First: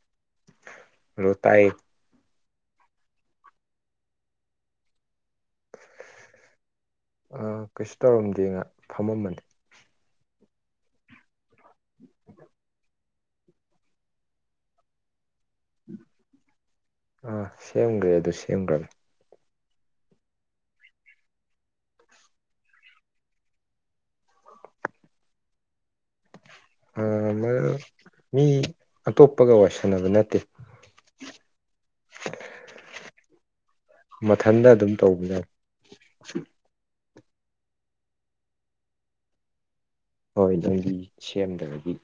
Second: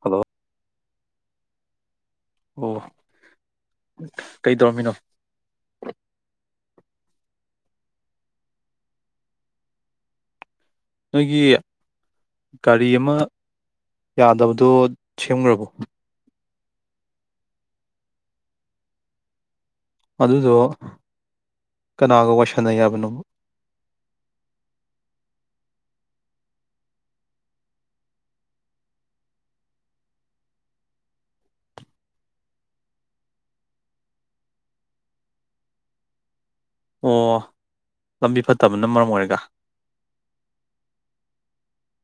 hello hello ꯇꯥꯏꯌꯦ ꯑꯣ ꯀꯩ ꯇꯧꯔꯝꯃꯤꯅꯣ ꯑ ꯀꯩꯁꯨ ꯇꯧꯔꯝꯗꯦ ꯉꯥꯛ ꯐꯝꯃꯝꯕꯅꯦ ꯅꯣꯏꯒꯤ ꯀꯔꯤ ꯑꯃ ꯌꯥꯗꯕꯗꯣ ꯁꯦꯝꯒ꯭ꯔꯕꯣ ꯑꯥ ꯁꯦꯝꯒ꯭ꯔꯦ ꯑꯗꯨ ꯁꯦꯝꯒ꯭ꯔꯕꯅꯦ ꯑꯗꯨꯗꯣ ꯀꯅꯥꯒ ꯋꯥꯏꯁꯟꯅꯩ ꯍꯥꯏꯕꯅꯣ ꯃꯤ ꯑꯇꯣꯞꯄꯒ ꯋꯥꯏꯁꯟꯅꯕ ꯅꯠꯇꯦ ꯃꯊꯟꯇ ꯑꯗꯨꯝ ꯇꯧꯕꯖꯥꯠꯅꯦ ꯑꯣ ꯂꯝꯕꯤ ꯐꯠꯇꯕꯅ ꯃꯔꯝ ꯑꯣꯏꯔꯒ ꯍꯣꯏ ꯂꯝꯕꯤ ꯁꯦꯝꯗꯕꯒꯤ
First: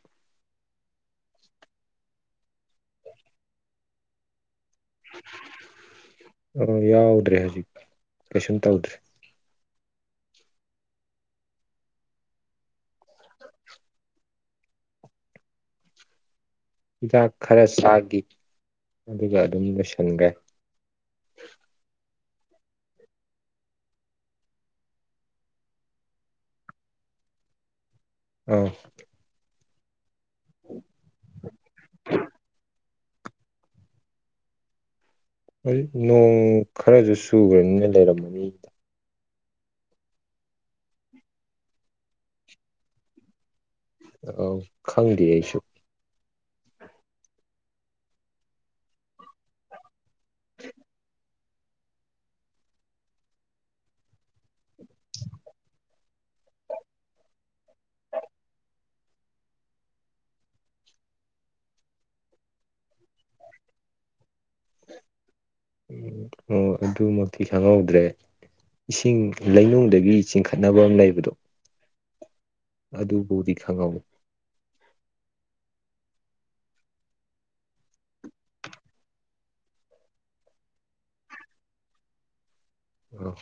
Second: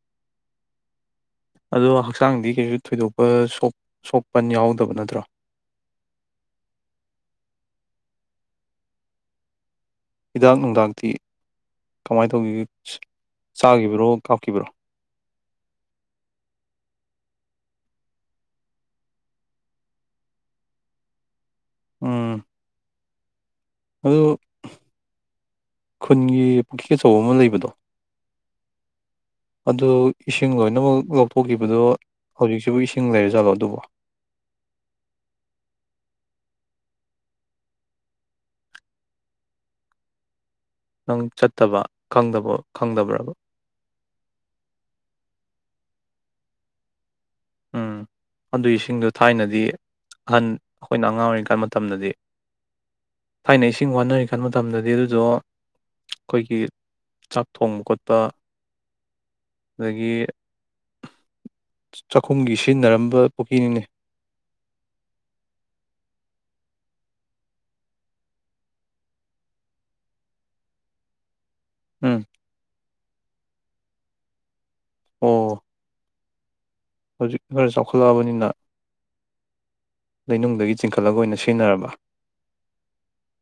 ꯑꯗꯣ ꯍꯛꯆꯥꯡꯗꯤ ꯀꯩꯁꯨ ꯊꯣꯏꯗꯣꯛꯄ ꯁꯣꯛꯄꯟ ꯌꯥꯎꯗ ꯑ ꯌꯥꯎꯗ꯭ꯔꯦ ꯍꯧꯖꯤꯛ ꯀꯩꯁꯨꯝ ꯇꯧꯗ꯭ꯔꯦ ꯍꯤꯗꯥꯛ ꯅꯨꯡꯗꯥꯛꯇꯤ ꯀꯃꯥꯏ ꯇꯧꯒꯤꯒꯦ ꯆꯥꯒꯤꯕ꯭ꯔꯣ ꯀꯥꯞꯈꯤꯕ꯭ꯔꯣ ꯍꯤꯗꯥꯛ ꯈꯔ ꯆꯥꯒꯤ ꯑꯗꯨꯒ ꯑꯗꯨꯝ ꯂꯣꯏꯁꯟꯒꯔꯦ ꯎꯝ ꯑꯗꯨ ꯈꯨꯟꯒꯤ ꯄꯨꯈ꯭ꯔꯤ ꯑꯆꯧꯕ ꯑꯃ ꯂꯩꯕꯗꯣ ꯑ ꯑꯗꯨ ꯏꯁꯤꯡ ꯂꯣꯏꯅꯃꯛ ꯂꯧꯊꯣꯛꯈꯤꯕꯗꯣ ꯍꯧꯖꯤꯛꯁꯤꯕꯨ ꯏꯁꯤꯡ ꯂꯩꯔ ꯖꯥꯠꯂꯣ ꯑꯗꯨꯕꯨ ꯅꯣꯡ ꯈꯔꯁꯨ ꯁꯨꯈ꯭ꯔꯅꯤꯅ ꯂꯩꯔꯝꯃꯅꯤ ꯅꯪ ꯆꯠꯇꯕ ꯈꯪꯗꯕ ꯈꯪꯗꯕ꯭ꯔꯕ ꯑ ꯈꯪꯗꯦ ꯑꯩꯁꯨ ꯎꯝ ꯑꯗꯨ ꯏꯁꯤꯡꯗꯣ ꯊꯥꯏꯅꯗꯤ ꯑꯍꯟ ꯑꯩꯈꯣꯏꯅ ꯑꯉꯥꯡ ꯑꯣꯏꯔꯤ ꯀꯥꯟ ꯃꯇꯝꯗꯗꯤ ꯊꯥꯏꯅ ꯏꯁꯤꯡ ꯋꯥꯅꯔꯤ ꯈꯥꯟ ꯃꯇꯝꯗꯗꯤ ꯑꯗꯨꯗꯣ ꯑꯩꯈꯣꯏꯒꯤ ꯆꯥꯛ ꯊꯣꯡꯕ ꯈꯣꯠꯄ ꯑꯗꯒꯤ ꯆꯥꯛꯈꯨꯝꯒꯤ ꯁꯤꯖꯤꯟꯅꯔꯝꯕ ꯄꯨꯈ꯭ꯔꯤꯅꯤꯅꯦ ꯎꯝ ꯑꯣ ꯑꯗꯨꯃꯛꯇꯤ ꯈꯪꯍꯧꯗ꯭ꯔꯦ ꯏꯁꯤꯡ ꯂꯩꯅꯨꯡꯗꯒꯤ ꯆꯤꯡꯈꯠꯅꯕ ꯑꯃ ꯂꯩꯕꯗꯣ ꯎꯝ ꯑꯗꯨꯕꯨꯗꯤ ꯈꯪꯍꯧ ꯑꯣ ꯍꯧꯖꯤꯛ ꯈꯔ ꯆꯥꯎꯈꯠꯂꯛꯑꯕꯅꯤꯅ ꯂꯩꯅꯨꯡꯗꯒꯤ ꯆꯤꯡꯈꯠꯂꯒ ꯑꯣꯏꯅ ꯁꯤꯖꯤꯟꯅꯔꯕ ꯎꯝ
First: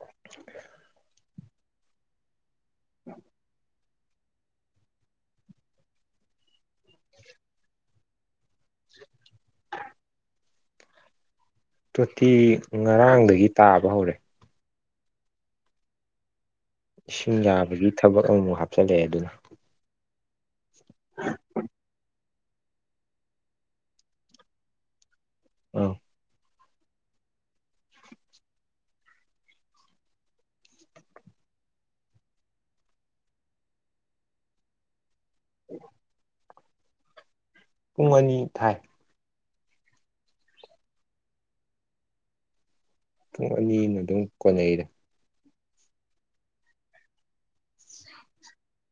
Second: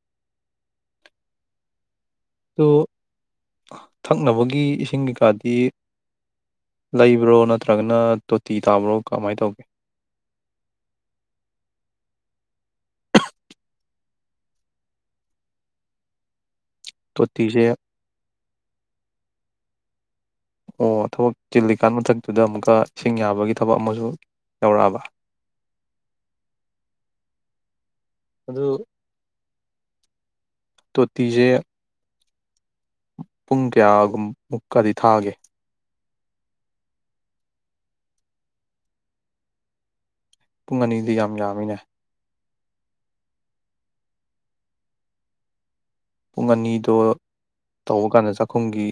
[unintelligible] ꯇꯣ ꯊꯛꯅꯕꯒꯤ ꯏꯁꯤꯡ ꯀꯩꯀꯥꯗꯤ ꯂꯩꯕ꯭ꯔꯣ ꯅꯠꯇ꯭ꯔꯒꯅ ꯇꯣꯇꯤ ꯇꯥꯕ꯭ꯔꯣ ꯀꯃꯥꯏ ꯇꯧꯒꯦ ꯇꯣꯇꯤ ꯉꯔꯥꯡꯗꯒꯤ ꯇꯥꯕ ꯍꯧꯔꯦ ꯏꯁꯤꯡ ꯇꯣꯇꯤꯁꯦ ꯌꯥꯕꯒꯤ ꯊꯕꯛ ꯑꯃꯨꯛ ꯍꯥꯞꯄ ꯍꯥꯞꯆꯜꯂꯑꯦ ꯑꯗꯨꯅ ꯑꯣ ꯊꯕꯛ ꯆꯤꯜꯂꯤꯀꯥꯟ ꯃꯊꯪ ꯑꯗꯨꯗ ꯑꯃꯨꯛꯀ ꯏꯁꯤꯡ ꯌꯥꯕꯒꯤ ꯊꯕꯛ ꯑꯃꯁꯨ ꯌꯧꯔꯛꯑꯕ ꯑ ꯑꯗꯨ ꯇꯣ ꯇꯤꯖꯦ ꯄꯨꯡ ꯀꯌꯥꯒꯨꯝꯃꯨꯛꯀꯗꯤ ꯊꯥꯒꯦ ꯄꯨꯡ ꯑꯅꯤ ꯊꯥꯏ ꯄꯨꯡ ꯑꯅꯤꯗꯤ ꯌꯥꯝ ꯌꯥꯝꯃꯤꯅꯦ ꯄꯨꯡ ꯑꯅꯤꯅ ꯑꯗꯨꯝ ꯀꯣꯟꯅꯩꯔꯦ ꯄꯨꯡ ꯑꯅꯤꯗꯣ ꯇꯧꯕ ꯀꯥꯟꯗ ꯆꯥꯛꯈꯨꯝꯒꯤ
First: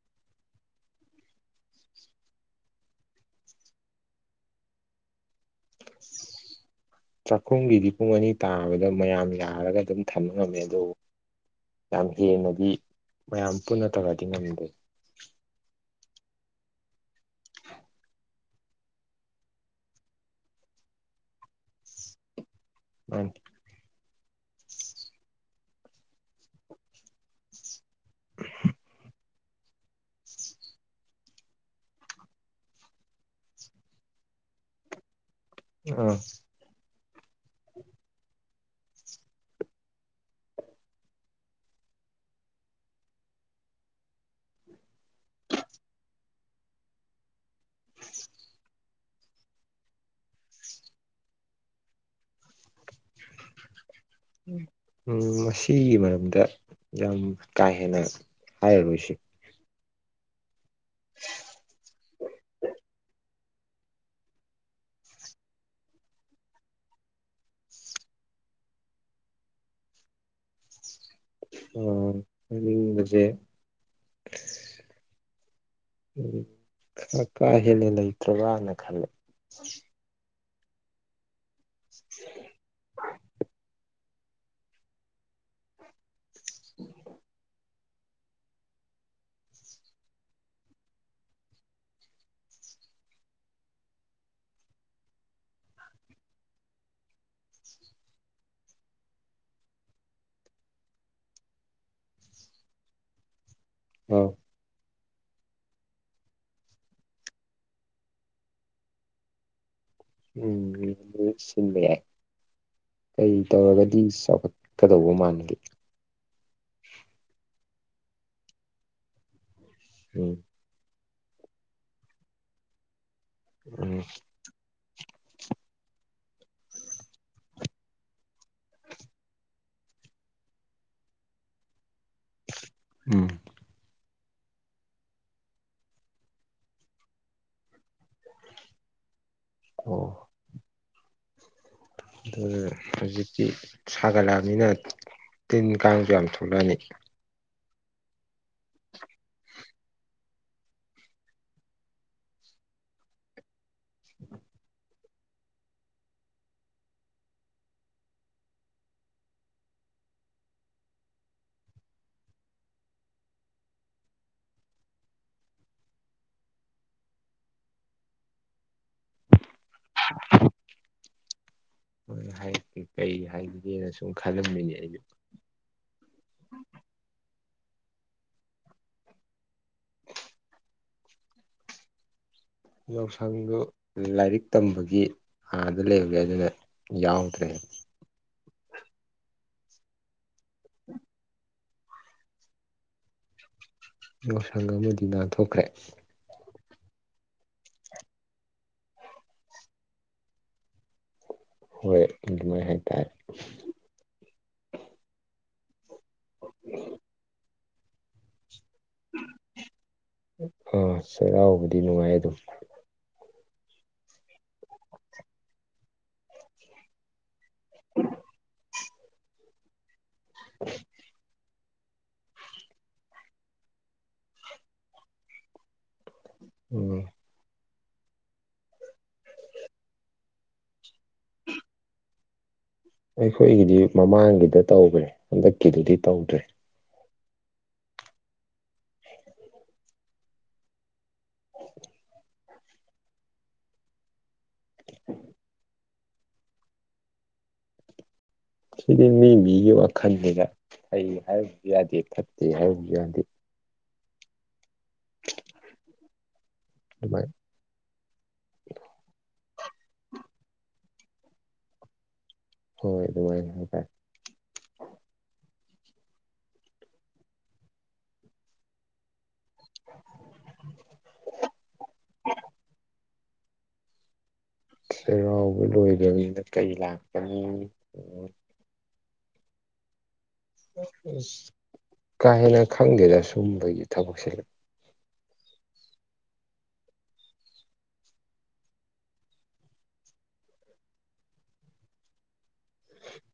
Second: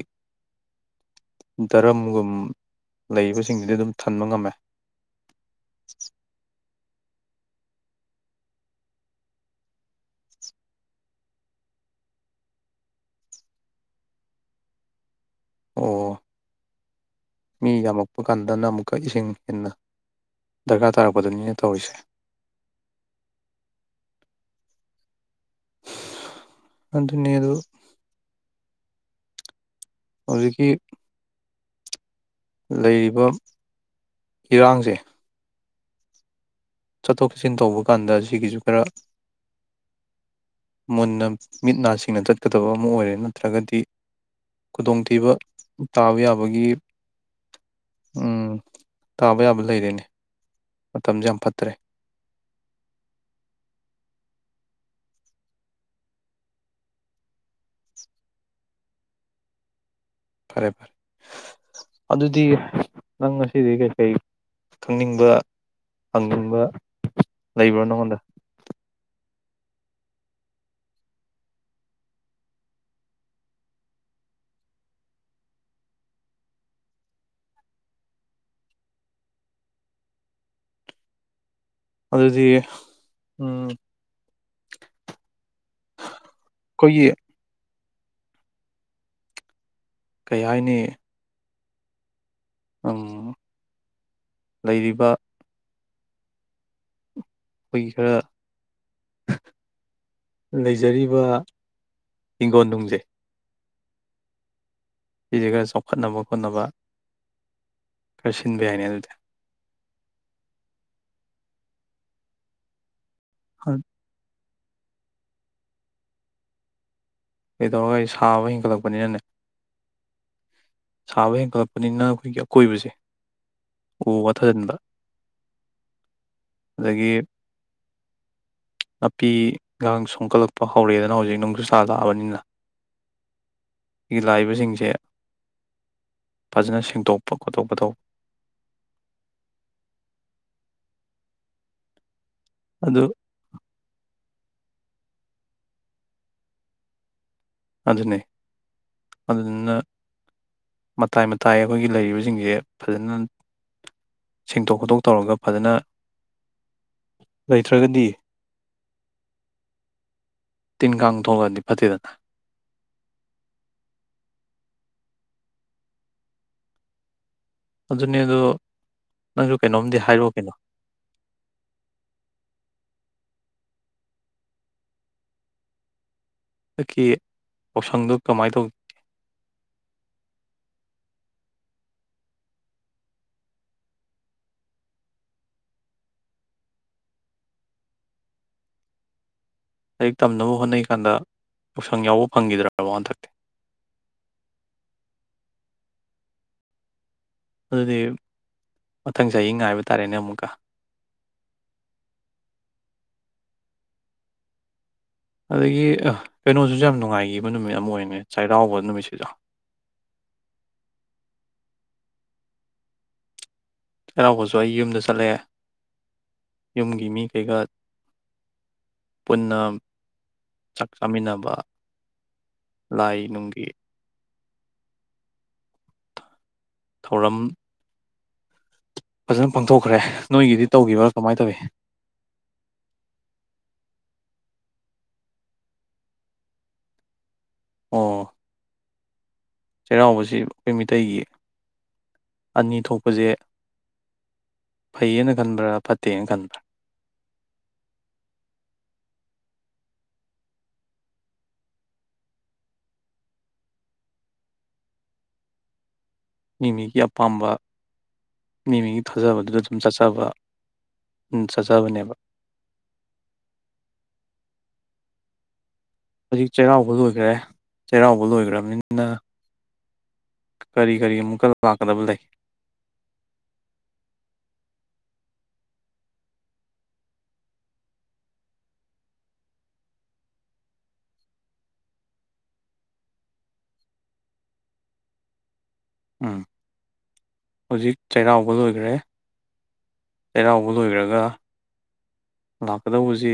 ꯗꯔꯝꯒꯨꯝ ꯂꯩꯕꯁꯤꯡꯗꯨꯗꯤ ꯑꯗꯨꯝ ꯊꯟꯕ ꯉꯝꯃꯦ ꯆꯥꯛꯈꯨꯝꯒꯤꯗꯤ ꯄꯨꯡ ꯑꯅꯤ ꯇꯥꯕꯗ ꯃꯌꯥꯝ ꯌꯥꯔꯒ ꯑꯗꯨꯝ ꯊꯝꯕ ꯉꯝꯃꯦ ꯑꯗꯨꯕꯨ ꯌꯥꯝ ꯍꯦꯟꯅꯗꯤ ꯃꯌꯥꯝ ꯄꯨꯟꯅ ꯇꯧꯔꯗꯤ ꯉꯝꯗꯦ ꯑꯣ ꯃꯤ ꯌꯥꯝꯃꯛꯄ ꯀꯥꯟꯗꯅ ꯑꯃꯨꯛꯀ ꯏꯁꯤꯡ ꯍꯦꯟꯅ ꯗꯔꯀꯥꯔ ꯇꯥꯔꯛꯄꯗꯅꯤꯅ ꯇꯧꯔꯤꯁꯦ ꯑꯪ ꯑꯗꯨꯅꯦ ꯑꯗꯨ ꯍꯧꯖꯤꯛꯀꯤ ꯂꯩꯔꯤꯕ ꯏꯔꯥꯡꯁꯦ ꯑꯥ ꯆꯠꯊꯣꯛ ꯆꯠꯁꯤꯟ ꯇꯧꯕ ꯀꯥꯟꯗ ꯑꯁꯤꯒꯤꯁꯨ ꯈꯔ ꯃꯨꯟꯅ ꯃꯤꯠ ꯅꯥ ꯁꯤꯡꯅ ꯆꯠꯀꯗꯕ ꯑꯃ ꯑꯣꯏꯔꯦ ꯅꯠꯇ꯭ꯔꯒꯗꯤ ꯈꯨꯗꯣꯡꯊꯤꯕ ꯇꯥꯕ ꯌꯥꯕꯒꯤ ꯎꯝ ꯇꯥꯕ ꯌꯥꯕ ꯂꯩꯔꯦꯅꯦ ꯃꯇꯝꯁꯦ ꯌꯥꯝ ꯐ ꯇ꯭ꯔꯦ ꯎ ꯃꯁꯤꯒꯤ ꯃꯔꯝꯗ ꯌꯥꯝ ꯀꯥ ꯍꯦꯟꯅ ꯍꯥꯏꯔꯔꯣꯏꯁꯤ ꯐꯔꯦ ꯐꯔꯦ ꯑꯗꯨꯗꯤ ꯅꯪ ꯉꯁꯤꯗꯤ ꯀꯩꯀꯩ ꯈꯪꯅꯤꯡꯕ ꯍꯪꯅꯤꯡꯕ ꯂꯩꯕ꯭ꯔꯥ ꯅꯪꯉꯣꯟꯗ ꯑ ꯍꯥꯏꯅꯤꯡꯕꯁꯦ ꯈꯔ ꯀꯥ ꯍꯦꯟꯅ ꯂꯩꯇ꯭ꯔꯕ꯭ꯔꯅ ꯈꯜꯂꯦ ꯑꯗꯨꯗꯤ ꯎꯝ [inaudible] ꯑꯩꯈꯣꯏꯒꯤ ꯀꯩ ꯍꯥꯏꯅꯤ ꯑꯪ ꯂꯩꯔꯤꯕ ꯑꯩꯈꯣꯏꯒꯤ ꯈꯔ ꯂꯩꯖꯔꯤꯕ ꯍꯤꯡꯒꯣꯜꯅꯨꯡꯁꯦ ꯑ ꯁꯤꯁꯦ ꯈꯔ ꯆꯥꯎꯈꯠꯅꯕ ꯈꯣꯠꯅꯕ ꯈꯔ ꯁꯤꯟꯕ ꯌꯥꯏꯅꯦ ꯑꯗꯨꯗꯤ ꯎꯝ ꯁꯤꯟꯕ ꯌꯥꯏ ꯀꯔꯤ ꯇꯧꯔꯒꯗꯤ ꯆꯥꯎꯈꯠ ꯀꯩꯗꯧꯕ ꯃꯥꯟꯗꯦ ꯀꯩꯗꯧ [unintelligible] ꯁꯥꯕ ꯍꯦꯟꯒꯠꯂꯛꯄꯅꯤꯅꯅꯦ ꯎꯝ ꯁꯥꯕ ꯍꯦꯟꯒꯠꯂꯛꯄꯅꯤꯅ ꯑꯩꯈꯣꯏꯒꯤ ꯑꯀꯣꯏꯕꯁꯦ ꯎꯝ ꯑꯣ ꯋꯥ ꯊꯖꯟꯕ ꯑꯗꯒꯤ ꯅꯥꯄꯤ [unintelligible] ꯁꯣꯛꯀꯠꯂꯛꯄ ꯍꯧꯔꯦꯅ ꯍꯧꯖꯤꯛ ꯅꯨꯡꯁꯨ ꯊꯥ ꯂꯥꯛꯑꯕꯅꯤꯅ ꯎꯝ ꯁꯤ ꯂꯥꯛꯏꯕꯁꯤꯡꯁꯦ ꯐꯖꯅ ꯁꯦꯡꯗꯣꯛꯄ ꯈꯣꯠꯇꯣꯛꯄ ꯇꯧꯕ ꯑꯣ ꯑꯗꯨ ꯑꯗꯨ ꯍꯧꯖꯤꯛꯇꯤ ꯁꯥꯒꯠꯂ ꯅꯤꯅ ꯇꯤꯟ ꯀꯥꯡꯁꯨ ꯌꯥꯝ ꯊꯣꯛꯂꯛꯑꯅꯤ ꯑꯗꯨꯅꯤ ꯑꯗꯨꯗꯨꯅ ꯃꯇꯥꯏ ꯃꯇꯥꯏ ꯑꯩꯈꯣꯏꯒꯤ ꯂꯩꯔꯤꯕꯁꯤꯡꯁꯦ ꯐꯖꯅ ꯁꯦꯡꯗꯣꯛ ꯈꯣꯠꯇꯣꯛ ꯇꯧꯔꯒ ꯐꯖꯅ ꯂꯩꯇ꯭ꯔꯒꯗꯤ ꯇꯤꯟ ꯀꯥꯡ ꯊꯣꯛꯂꯛꯑꯗꯤ ꯐꯠꯇꯦꯗꯅ ꯑꯗꯨꯅꯦ ꯑꯗꯨ ꯅꯪꯁꯨ ꯀꯩꯅꯣꯝꯗꯤ ꯍꯥꯏꯔꯛꯑꯣ ꯀꯩꯅꯣ ꯍꯥꯏꯗꯤ ꯑꯁꯨꯝ ꯈꯜꯂꯝꯃꯤꯅꯦ ꯑꯩꯁꯨ ꯍꯛꯀꯤ ꯌꯥꯎꯁꯪꯗꯨ ꯀꯃꯥꯏꯅ ꯇꯧꯒꯦ [inaudible] ꯌꯥꯎꯁꯪꯗꯨ ꯂꯥꯏꯔꯤꯛ ꯇꯝꯕꯒꯤ ꯑꯥꯗ ꯂꯩꯔꯨꯔꯦ ꯑꯗꯨꯅ ꯌꯥꯎꯗ꯭ꯔꯦ ꯂꯥꯏꯔꯤꯛ ꯇꯝꯅꯕ ꯍꯣꯠꯅꯩ ꯀꯥꯟꯗ ꯌꯥꯎꯁꯪ ꯌꯥꯎꯕ ꯐꯪꯈꯤꯗ꯭ꯔꯕ ꯍꯟꯗꯛꯇꯤ ꯌꯥꯎꯁꯪ ꯑꯃꯗꯤ ꯅꯥꯟꯊꯣꯛꯈ꯭ꯔꯦ ꯑꯗꯨꯗꯤ ꯃꯊꯪ ꯆꯍꯤ ꯉꯥꯏꯕ ꯇꯥꯔꯦꯅꯦ ꯑꯃꯨꯛꯀ ꯍꯣꯏ ꯑꯗꯨꯃꯥꯏ ꯍꯥꯏꯇꯥꯔꯦ ꯑꯗꯒꯤ ꯀꯩꯅꯣꯁꯤꯁꯨ ꯌꯥꯝ ꯅꯨꯡꯉꯥꯏꯈꯤꯕ ꯅꯨꯃꯤꯠ ꯑꯃ ꯑꯣꯏꯒꯤꯕꯅꯤ ꯆꯩꯔꯥꯎꯕꯗꯨ ꯑꯥ ꯆꯩꯔꯥꯎꯕꯗꯤ ꯅꯨꯡꯉꯥꯏ [inaudible] ꯆꯩꯔꯥꯎꯕꯁꯨ ꯑꯩ ꯌꯨꯝꯗ ꯆꯠꯂꯛꯑꯦ ꯌꯨꯝꯒꯤ ꯃꯤ ꯀꯩꯀꯥ ꯎ ꯄꯨꯟꯅ ꯆꯥꯛ ꯆꯥꯃꯤꯟꯅꯕ ꯂꯥꯏ ꯅꯨꯡꯒꯤ ꯎꯝ ꯊꯧꯔꯝ ꯐꯖꯅ ꯄꯥꯡꯊꯣꯛꯈ꯭ꯔꯦ ꯅꯣꯏꯒꯤꯗꯤ ꯇꯧꯈꯤꯕ꯭ꯔꯥ ꯀꯃꯥꯏꯅ ꯇꯧꯏ ꯑꯩꯈꯣꯏꯒꯤꯗꯤ ꯃꯃꯥꯡꯒꯤꯗ ꯇꯈ꯭ꯔꯦ ꯍꯟꯗꯛꯀꯤꯗꯨꯗꯤ ꯇꯧꯗ꯭ꯔꯦ ꯑ ꯆꯩꯔꯥꯎꯕꯁꯤ ꯑꯩꯈꯣꯏ ꯃꯤꯇꯩꯒꯤ ꯑꯅꯤ ꯊꯣꯛꯄꯁꯦ ꯐꯩꯌꯦꯅ ꯈꯟꯕ꯭ꯔꯥ ꯐꯠꯇꯦꯅ ꯈꯟꯕ꯭ꯔꯥ ꯁꯤꯗꯤ ꯃꯤ ꯃꯤꯒꯤ ꯋꯥꯈꯜꯁꯤꯅ ꯐꯩ ꯍꯥꯏꯔꯕꯁꯨ ꯌꯥꯗꯦ ꯐꯠꯇꯦ ꯍꯥꯏꯔꯕꯁꯨ ꯌꯥꯗꯦ [inaudible] ꯃꯤꯃꯤꯒꯤ ꯑꯗꯨꯃꯥꯏꯅ ꯑꯄꯥꯝꯕ ꯃꯤꯃꯤꯒꯤ ꯊꯥꯖꯕꯗꯨꯗ ꯑꯗꯨ ꯆꯠꯆꯕ ꯆꯠꯆꯕꯅꯦꯕ ꯍꯣꯏ ꯑꯗꯨꯃꯥꯏꯅ ꯇꯥꯏ ꯍꯧꯖꯤꯛ ꯆꯩꯔꯥꯎꯕ ꯂꯣꯏꯈ꯭ꯔꯦ ꯆꯩꯔꯥꯎꯕ ꯂꯣꯏꯈ꯭ꯔꯕꯅꯤꯅ ꯀꯔꯤ ꯀꯔꯤ ꯑꯃꯨꯛꯀ ꯂꯥꯛꯀꯗꯕ ꯂꯩ ꯆꯩꯔꯥꯎꯕ ꯂꯣꯏꯗꯕꯅꯤꯅ ꯀꯩ ꯂꯥꯛꯀꯅꯤ ꯑ ꯀꯥ ꯍꯦꯟꯅ ꯈꯪꯒꯦꯗ ꯁꯨꯝꯕꯒꯤ ꯊꯕꯛꯁꯤ ꯎꯝ ꯍꯧꯖꯤꯛ ꯆꯩꯔꯥꯎꯕ ꯂꯣꯏꯈ꯭ꯔꯦ ꯆꯩꯔꯥꯎꯕ ꯂꯣꯏꯈ꯭ꯔꯒ ꯂꯥꯛꯀꯗꯧꯕꯁꯤ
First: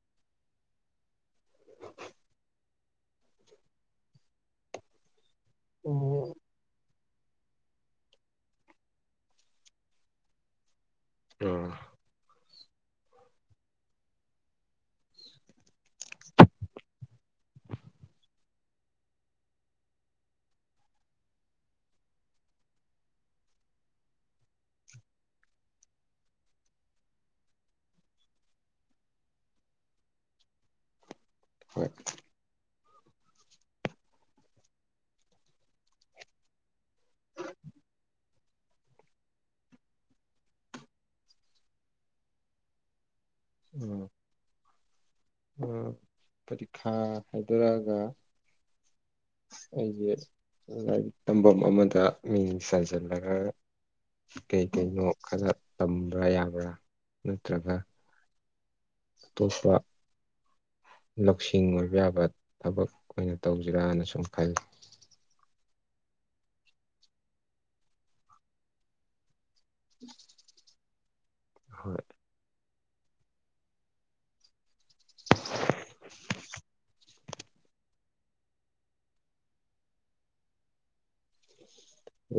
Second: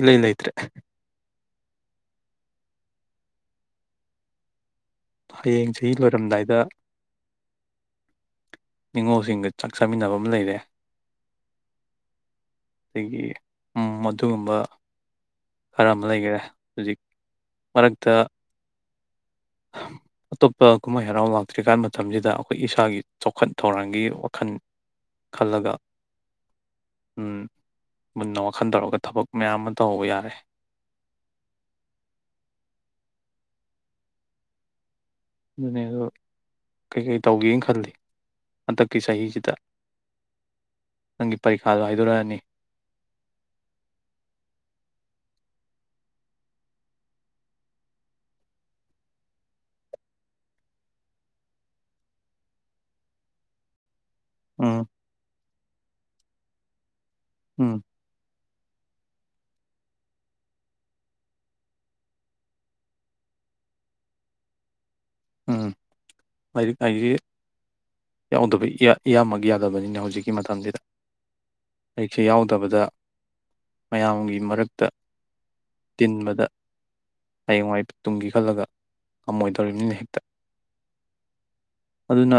ꯏꯂ ꯏꯅ ꯂꯩꯇ꯭ꯔꯦ ꯍꯌꯦꯡ ꯆꯍꯤ ꯎꯝ ꯂꯣꯏꯔꯝꯗꯥꯏꯗ ꯅꯤꯡꯅꯤꯉꯣꯜꯁꯤꯡꯒ ꯆꯥꯛ ꯆꯃꯤꯟꯅꯕ ꯑꯃ ꯂꯩꯔꯦ ꯎꯝ ꯑꯗꯒꯤ ꯑꯗꯨꯒꯨꯝꯕ ꯈꯔ ꯑꯃ ꯂꯩꯈꯔꯦ ꯍꯧꯖꯤꯛ ꯃꯔꯛꯇ ꯑꯇꯣꯞꯄ ꯀꯨꯝꯍꯩ ꯍꯔꯥꯎ ꯂꯥꯛꯇ꯭ꯔꯤꯀꯥꯟ ꯃꯇꯝꯁꯤꯗ ꯑꯩꯈꯣꯏ ꯏꯁꯥꯒꯤ ꯆꯥꯎꯈꯠ ꯊꯧꯔꯥꯡꯒꯤ ꯋꯥꯈꯜ ꯈꯜꯂꯒ ꯃꯨꯟꯅ ꯋꯥꯈꯜ ꯇꯧꯔꯒ ꯊꯕꯛ ꯃꯌꯥꯝ ꯑꯃ ꯇꯧꯍꯧꯕ ꯌꯥꯔꯦ ꯍꯣꯏ ꯑꯗꯨꯅꯦ ꯑ ꯀꯩꯀꯩ ꯇꯧꯒꯦꯅ ꯈꯜꯂꯤ ꯍꯟꯗꯛꯀꯤ ꯆꯍꯤꯁꯤꯗ ꯅꯪꯒꯤ ꯄꯔꯤꯈꯥꯗꯣ ꯍꯥꯏꯗꯣꯔꯛꯑꯅꯤ ꯎꯝ ꯄꯔꯤꯈꯥ ꯍꯥꯏꯗꯣꯔꯛꯑꯒ ꯑꯩꯁꯦ ꯂꯥꯏꯔꯤꯛ ꯇꯝꯐꯝ ꯑꯃꯗ ꯃꯤꯡ ꯆꯟꯁꯤꯜꯂꯒ ꯎꯝ ꯀꯩꯀꯩꯩꯅꯣ ꯈꯔ ꯇꯝꯕ꯭ꯔ ꯌꯥꯕ ꯅꯠꯇ꯭ꯔꯕ ꯎꯝ ꯑꯇꯣꯞꯄ ꯂꯧꯁꯤꯡ ꯑꯣꯏꯕ ꯌꯥꯕ ꯊꯕꯛ ꯑꯣꯏꯅ ꯇꯧꯁꯤꯔꯥꯅ ꯁꯨꯝ ꯈꯜꯂꯤ ꯎꯝ ꯂꯥꯏꯔꯤꯛ ꯂꯥꯏꯁ ꯌꯥꯎꯗꯕ ꯏꯌꯥꯝꯕꯒ ꯐꯠꯇꯕꯅꯤꯅ ꯍꯧꯖꯤꯛꯀꯤ ꯃꯇꯝꯁꯤꯗ ꯍꯣꯏ ꯑꯩꯛꯁꯦ ꯌꯥꯎꯗꯕꯗ ꯃꯌꯥꯝꯒꯤ ꯃꯔꯛꯇ ꯇꯤꯟꯕꯗ ꯍꯌꯦꯡꯋꯥꯏ ꯇꯨꯝꯒ ꯈꯜꯂꯒ ꯉꯝꯃꯣꯏꯗꯧꯔꯤꯕꯅꯤꯅ ꯍꯦꯛꯇ ꯑꯗꯨꯅ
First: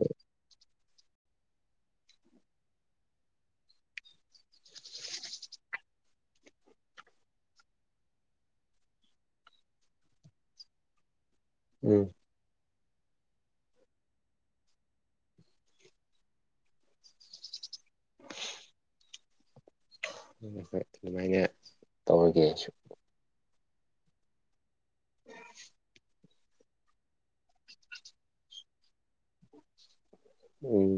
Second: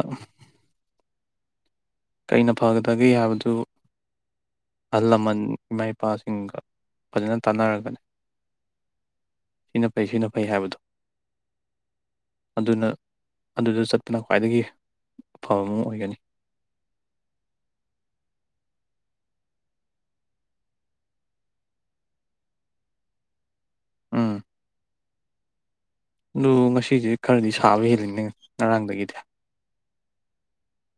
ꯀꯩꯅ ꯐꯒꯗꯒꯦ ꯍꯥꯏꯕꯗꯨ ꯑꯍꯜ ꯂꯃꯟ ꯏꯃꯥ ꯏꯄꯥꯁꯤꯡꯒ ꯐꯖꯅ ꯇꯥꯟꯅꯔꯒꯅꯤ ꯁꯤꯅ ꯐꯩ ꯁꯤꯅ ꯐꯩ ꯍꯥꯏꯕꯗꯣ ꯎꯝ ꯑꯗꯨꯅ ꯑꯗꯨꯗ ꯆꯠꯄꯅ ꯈ꯭ꯋꯥꯏꯗꯒꯤ ꯑꯐꯕ ꯑꯃ ꯑꯣꯏꯒꯅꯤ ꯍꯣꯏ ꯑꯗꯨꯃꯥꯏꯅ ꯇꯧꯔꯒꯦ ꯑꯩꯁꯨ ꯎꯝ [inaudible] ꯑꯗꯨ ꯉꯁꯤꯁꯦ ꯈꯔꯗꯤ ꯁꯥꯕ ꯍꯦꯜꯂꯤꯅꯦ ꯉꯔꯥꯡꯗꯒꯤꯗꯤ ꯎꯝ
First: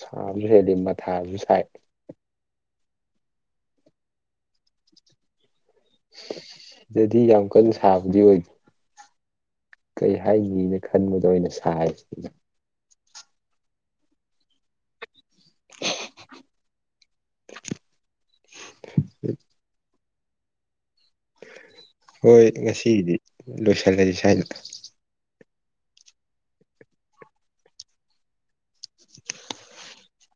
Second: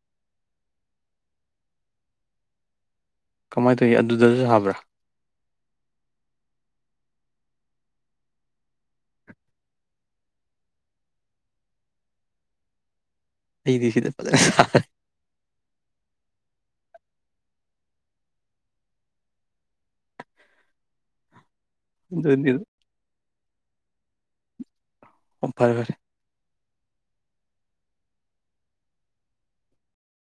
ꯁꯥꯕ [unintelligible] ꯑꯗꯨ ꯃꯊꯥꯁꯨ ꯁꯥꯏ ꯀꯃꯥꯏꯅ ꯇꯧꯏ ꯑꯗꯨꯗꯁꯨ ꯁꯥꯕ꯭ꯔꯥ ꯁꯤꯗꯗꯤ ꯌꯥꯝ ꯀꯟꯅ ꯁꯥꯕꯗꯤ ꯑꯣꯏꯗꯦ ꯀꯩ ꯍꯥꯏꯒꯤꯅ ꯈꯟꯕꯗꯣ ꯑꯣꯏꯅ ꯁꯔꯤꯁꯤ ꯑꯩꯗꯤ ꯁꯤꯗ [unintelligible] [inaudible] ꯍꯣꯏ ꯑꯗꯨꯅꯤ ꯉꯁꯤꯗꯤ ꯂꯣꯏꯁꯜꯂꯖꯤ ꯁꯥꯏꯗ ꯐꯔꯦ ꯐꯔꯦ